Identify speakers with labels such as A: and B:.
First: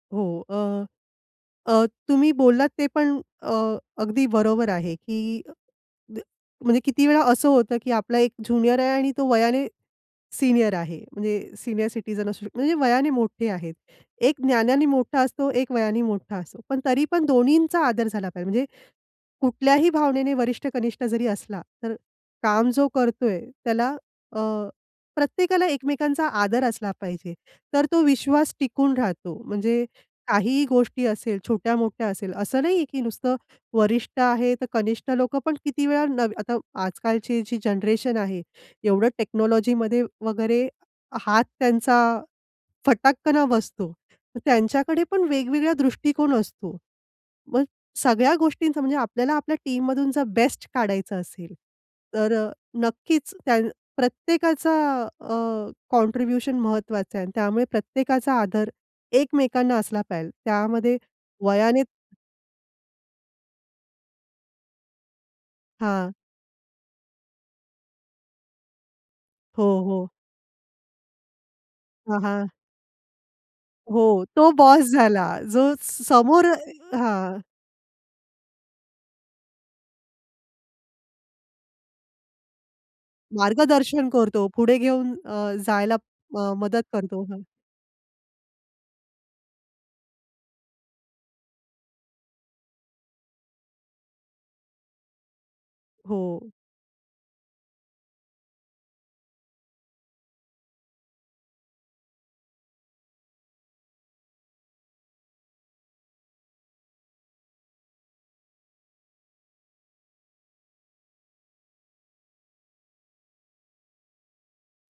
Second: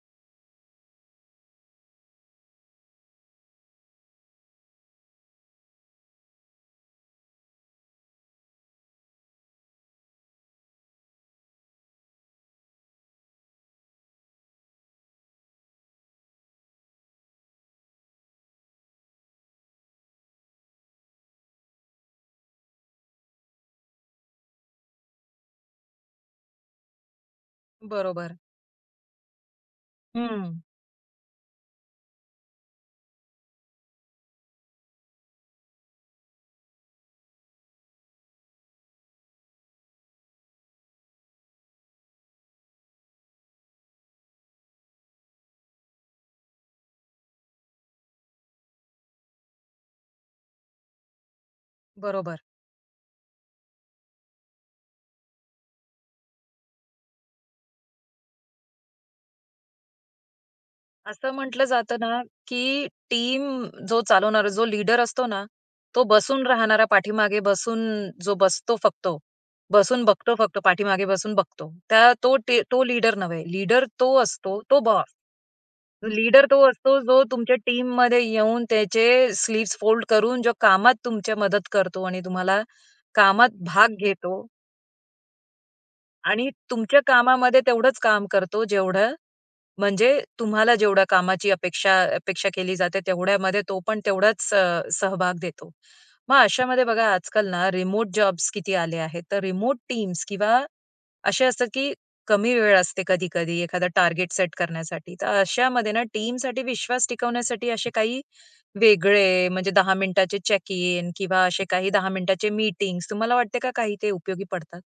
A: हो, अ, अ, तुम्ही बोललात ते पण अ, अगदी बरोबर आहे, की द म्हणजे किती वेळा असं होतं, की आपला एक ज्युनियर आहे आणि तो वयाने सीनियर आहे म्हणजे सीनियर सिटीझन असू शकतो. म्हणजे वयाने मोठे आहेत. एक ज्ञानाने मोठा असतो, एक वयाने मोठा असतो. पण तरी पण दोन्हींचा आदर झाला पाहिजे. म्हणजे कुठल्याही भावनेने वरिष्ठ-कनिष्ठ जरी असला, तर काम जो करतोय त्याला अ, प्रत्येकाला एकमेकांचा आदर असला पाहिजे. तर तो
B: बरोबर.
A: विश्वास टिकून राहतो म्हणजे
B: हं.
A: काहीही गोष्टी असेल, छोट्या-मोठ्या असेल असं नाहीये, की नुसतं वरिष्ठ आहे तर कनिष्ठ लोकं पण किती वेळा न आता आजकालची जी जनरेशन आहे. एवढं टेक्नॉलॉजीमध्ये वगैरे हात त्यांचा फटाककना बसतो. त्यांच्याकडे पण वेगवेगळा दृष्टिकोन असतो. मग सगळ्या गोष्टींचा म्हणजे आपल्याला आपल्या टीममधून जर बेस्ट काढायचं असेल, तर
B: बरोबर.
A: अ, नक्कीच त्यान प्रत्येकाचा अ, कॉन्ट्रिब्युशन महत्त्वाचा आहे आणि त्यामुळे प्रत्येकाचा आदर एकमेकांना असला पाहिजे. त्यामध्ये
B: असं म्हटलं
A: वयाने
B: जातं ना, की टीम जो चालवणारा जो लीडर असतो ना, तो
A: हां.
B: बसून राहणारा, पाठीमागे बसून जो बसतो फक्त.
A: हो,
B: बसून
A: हो.
B: बघतो फक्त, पाठीमागे बसून बघतो. त्या
A: हां,
B: तो
A: हां.
B: टी तो लीडर नव्हे, लीडर तो
A: हो, तो
B: असतो तो
A: बॉस
B: बॉस.
A: झाला जो समोर
B: लीडर
A: अ
B: तो असतो जो
A: हां.
B: तुमच्या टीममध्ये येऊन त्याचे स्लीव्स फोल्ड करून जो कामात तुमची मदत करतो आणि तुम्हाला कामात भाग
A: मार्गदर्शन
B: घेतो
A: करतो. पुढे घेऊन अ, जायला
B: आणि
A: अ, मदत
B: तुमच्या
A: करतो. हं.
B: कामामध्ये तेवढंच काम करतो जेवढं म्हणजे तुम्हाला जेवढ्या कामाची अपेक्षा अपेक्षा केली जाते तेवढ्यामध्ये तो पण तेवढाच अ, सहभाग देतो. मग
A: हो.
B: अशामध्ये बघा आजकाल ना रिमोट जॉब्स किती आले आहेत, तर रिमोट टीम्स किंवा असे असतात की कमी वेळ असते कधी-कधी एखादा टार्गेट सेट करण्यासाठी. तर अशामध्ये ना टीमसाठी विश्वास टिकवण्यासाठी असे काही वेगळे म्हणजे 10 मिनिटाचे चेक इन किंवा असे काही 10 मिनिटाचे मीटिंग्ज तुम्हाला वाटते का काही ते उपयोगी पडतात?